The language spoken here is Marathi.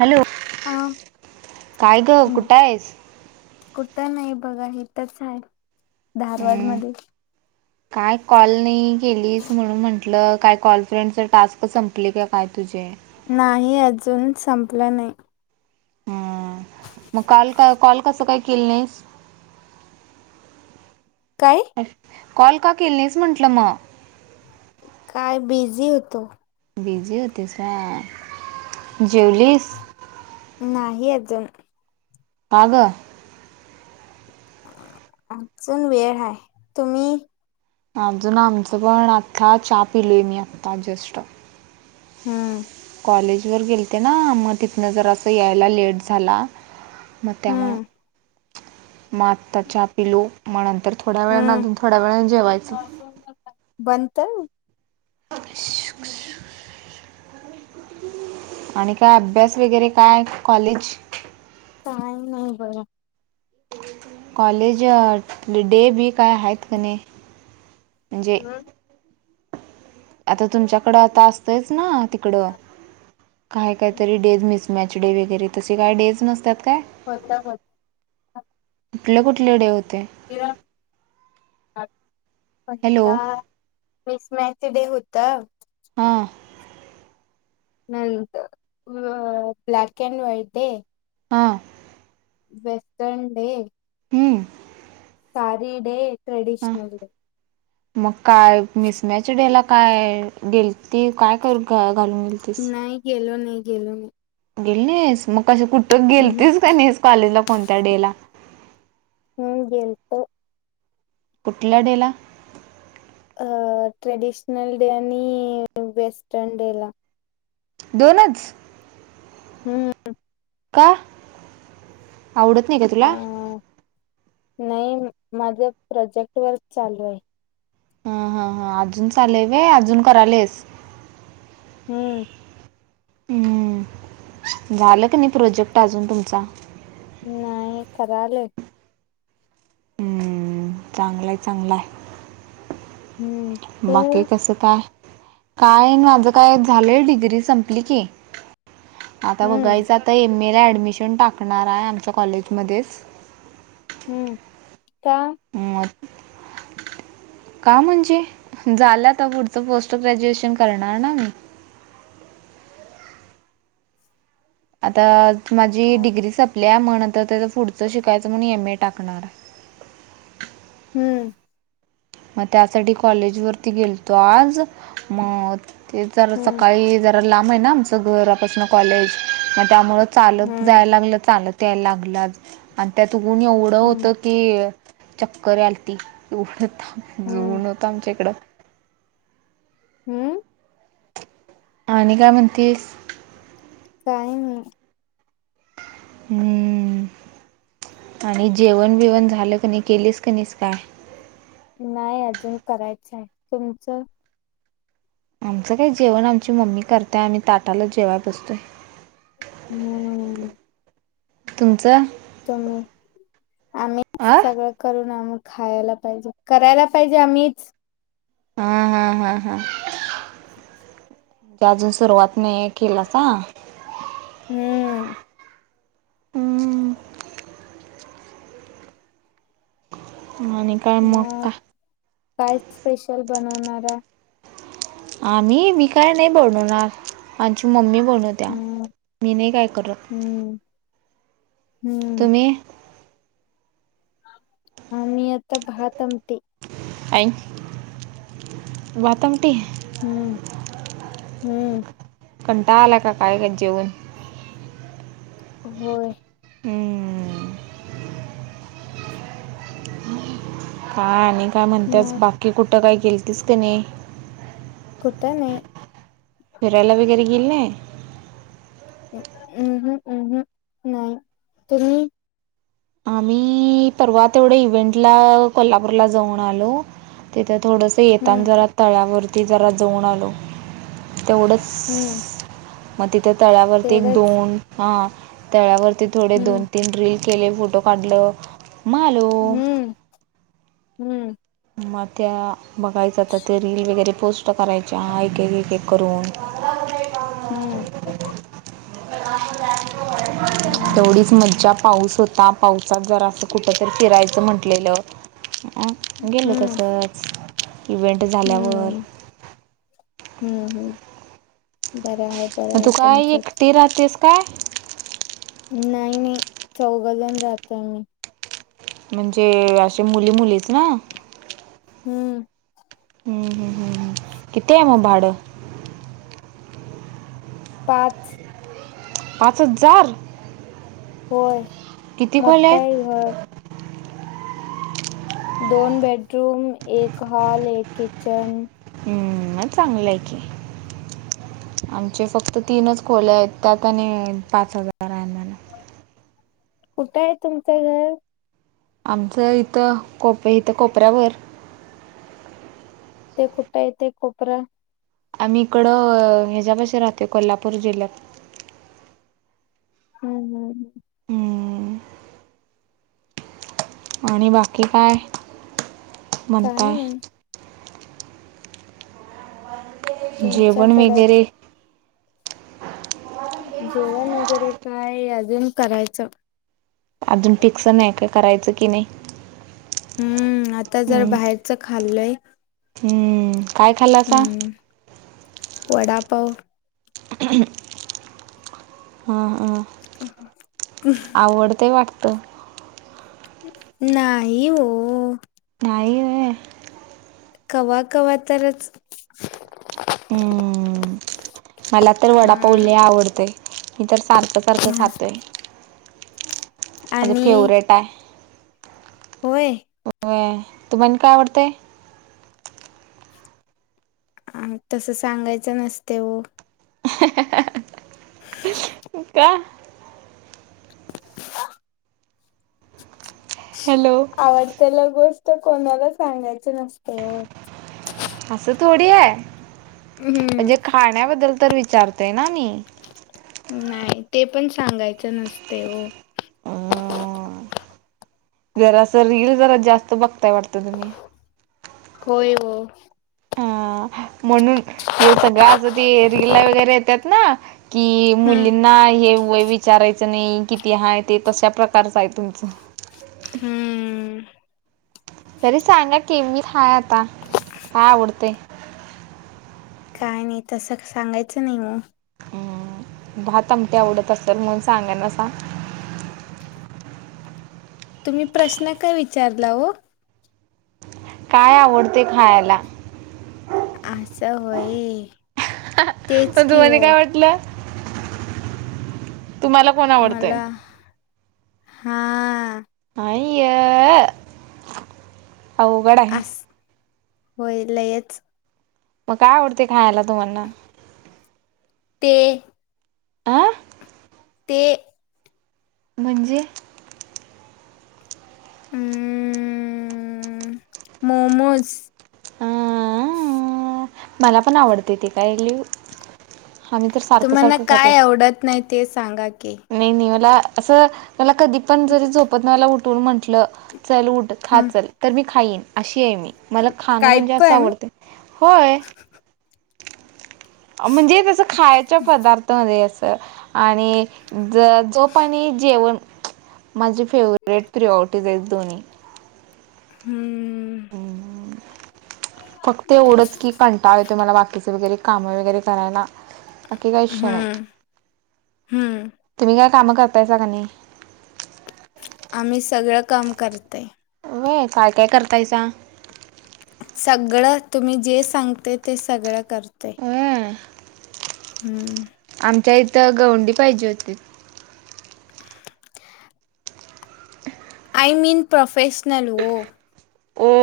हॅलो. हा, काय ग हम्म. कुठं आहेस कुठ नायी बघा हितच हाय हम्म, धारवाडमध्ये. [inaudible] काय कॉल नई केलीस म्हणून म्हंटलं काय कॉल फ्रेंडच टास्क संपले की काय तुझे? नाही अजून संपलं नाही. हम्म. मग काल का कॉल कस काय केली नाहीस? काय? कॉल का केली नाईस म्हंटलं मग? काय बिझी होतो. बिझी होतीस हा. जेवलीस? नाही अजून. का ग? अजून वेळ हाय. तुम्ही? अजून आमचं पण आत्ता चहा पिलोय मी आत्ता जस्ट. हम्म. कॉलेजवर गेलते ना मग तिथनं जरास यायला लेट झाला. मग त्यामुळं हम्म मग आता चहा पिलो. मग नंतर थोड्या वेळानं अजून थोड्या वेळानं जेवायचं. बनतयं [inaudible] आणि काय अभ्यास वगैरे काय कॉलेज काय नाही बघा. कॉलेजात डे बी काय हायेत की नई? अं? आता तुमच्याकडं अता असतंच ना तिकडं काय काहीतरी डेज मिस मॅच डे वैगेरे तसे काय डेज नसतात काय? होतात होत कुठले कुठले डे होते? हॅलो [unintelligible] मिसमॅचचे डे होतं. हा. नंतर अ ब्लॅक एन्ड व्हाईट डे. हा. Western day. हं. Sari day, traditional day. मग काय मिसमॅच डेला काय गेलती काय करू काय घालून गेलतीस नाही गेलो नायी गेलो नई. गेली नाय आज मग कश कुठं हम्म हम्म. गेलतेस काय नायीस कॉलेज ला कोणत्या डेला. हम्म गेलतो कुठल्या डेला? अ ट्रेडिशनल डे आणि वेस्टर्न डेला. दोनच? हम्म. का, आवडत नाही का अ तुला? नाही माझं प्रोजेक्ट वर्क चालू आहे. हा हा हा अजून चालेय काय अजून करालेस? हम्म. हम्म झालं का नाही प्रोजेक्ट अजून तुमचा? नाही कराले. हम्म. चांगला चांगला आहे. हम्म. तू बाकी कसं काय? काय नाय माझं काय झालंय डिग्री संपली की. आता हम्म बघायचं आता एम ए ला ऍडमिशन टाकणार आहे आमच्या कॉलेजमध्येच. हम्म, काय? मत का म्हणजे झालं आता पुढचं पोस्ट ग्रॅज्युएशन करणार ना मी. आता माझी डिग्री संपली आहे म नंतर त्याचा पुढचं शिकायचं म्हणून एम ए टाकणार आहे. हम्म. मग त्यासाठी कॉलेज वरती गेलतो आज म ते जरा हम्म सकाळी ज रा लांब आहे ना आमचं घरापासून कॉलेज मग त्यामुळं चालत हम्म जायला लागलं चालत त्या लागलाच आणि त्यात ऊन एवढं हम्म होतं की चक्कर आलती एवढं ता आज हम्म ऊन होतं आमच्या इकडं. हम्म. आणि काय म्हणतीस? काही नाय. हम्म आणि जेवण बिवण झालं क नाही केलेस क निस काय? नाय अजून करायचं आहे तुमचं? आमचं काय जेवण आमची मम्मी करताय आम्ही ताटाला जेवाय बसतोय. हम्म. तुमचं? तुम्ही आम्हीच आ सगळं कर ना मग खायला पाहिजे करायला पाहिजे आम्हीच. हा हा हा हा अजून सुरुवात नाही केलास आं हम्म. हम्म. आणि काय मग का काय स्पेशल बनवणार आहे? आम्ही मी काय नाही बनवणार आमची मम्मी बनवत्या हम्म मी नाय काय करत. हम्म हम्म. नी आम्ही आता भात आमटी. [unintelligible] भात आमटी. हम्म हम्म. कंटाळा आला का काय का जेवण? होय. हम्म. हा आणि काय म्हणतेस मग बाकी कुठं काय गेलतीस क नये? कुठं नाही फिरायला वगैरे गेल नाय? नाय तुम्ही? आम्ही परवा तेवढ्या इव्हेंटला कोल्हापूरला जाऊन आलो. तिथे थोडसा ते येताना हम्म जरा तळ्यावरती जरा जाऊन आलो तेवढंच. हम्म मग तिथे तळ्यावरती तेवढंच दोन हा तळ्यावरती थोडे दोन हम्म तीन रील केले, फोटो काढलं. मग आलो हम्म हम्म. मग त्या बघायचा तर ते रील वगैरे पोस्ट करायच्या एक-एक करून. हम्म. हम्म तेवढीच मज्जा पाऊस होता पावसात जरा असं कुठंतरी फिरायचं म्हटलेलं अं गेलं हम्म तसंच इवेंट झाल्यावर. हम्म हम्म हम्म बरं आहेत. मग तू काय एकटी राहतेस काय? नाही नाही चौघजन राहतोय आम्ही. म्हणजे अशे मुली मुलीच ना? हम्म. हम्म हम्म हम्म किती आहे भाडं? पाच पाच हजार! होय किती खोल्या मोठा आहेत आहे घर. दोन बेडरूम, एक हॉल, एक किचन. हम्म चांगलं आहे की. आमचे फक्त तीनच खोले आहेत त्यात आणि पाच हजार आहे आम्हाला. कुठं आहे तुमचं घर? आमचं इथं कोपे इथं कोपऱ्यावर. ते कुठं येते कोपऱ्या? आम्ही इकडं ह्याच्यापशी राहतो कोल्हापूर जिल्ह्यात. हम्म हम्म. हम्म. आणि बाकी काय? काय म्हणताय नाय. जेवण तुमच्याकडं वगैरे जेवण वगैरे काय अजून करायचं. अजून टीक्सर नाही काय करायचं की नाही. हम्म आता जर हम्म बाहेरच खाल्लंय. हम्म. काय खाल्लासा म्हणून वडापाव. ह हां हां. अ ह आवडतय वाटतं? नाही हो. नाही व्हय. कव्हा कव्हा तरच हम्म मला तर हा वडापाव ले आवडतय मी तर सारखच सारखं खातोय माझं आणि फेवरेट आहे. होय होय तुम्हाला काय आवडतंय? आ तसं सांगायचं नसते ओ. हे हे हे [inaudible] कां [inaudible] हॅलो आवडतेल गोष्ट कोणाला सांगायच नसते. असं थोडी आहे हम्म. म्हणजे खाण्याबद्दल तर विचारतय ना मी. नाही ते पण सांगायचं नसते हो. जरा असं रील जरा जास्त बघताय वाटतं तुम्ही. खोय हो. हा म्हणून हे सगळं असं ते रिला वगैरे येतात ना कि हम्म मुलींना हे वय विचारायचं नाही किती हाय ते तसा प्रकारचं आहे तुमचं. हम्म. तरी सांगा की मीच हाय आता काय आवडतेय? काय नाही तसं सांगायचं नाही म. अम भात आमटी आवडत असेल म्हणून सांगा नसा. तुम्ही प्रश्न का विचारला हो? काय आवडते खायला? असं होय तेच पण की तुम्हाला हो. काय वाटलं तुम्हाला कोण आवडतंय मला हा. आईय अस होय लयच. म काय आवडते खायला तुम्हाना? ते आं ते म्हणजे अम मोमोज. आं मला पण आवडते ते कायलीव आम्ही तर तुम्हाला सारखं-सारखं खातोय. काय आवडत नाही ते सांगा की. नाही नाही मला असं मला कधी पण जरी झोपत नाही मला उठवून म्हटलं चल उठ खा हम्म चल तर मी खाईन अशी आहे मी मला खाणं काय म्हणजे असं पण आवडते होय. म्हणजे तसं खायच्या पदार्थ हवे असं आणि ज झोप आणि जेवण माझी फेवरेट प्रिओरिटीज आहेत दोन्ही. हम्म. हम्म. फक्त एवढंच की कंटाळ येतो मला बाकीचं वगैरे कामं वगैरे करायला. बाकी काय इच्छण आहे, हम्म हम्म तुम्ही काय काम करतायसा का नाही? आम्ही सगळं काम करतय. व्हय! काय काय करताय सांग? सगळं तुम्ही जे सांगते ते सगळं करतोय. होय. हम्म. आमच्या इथं गवंडी पाहिजे होती. आय मीन प्रोफेशनल हो. ओ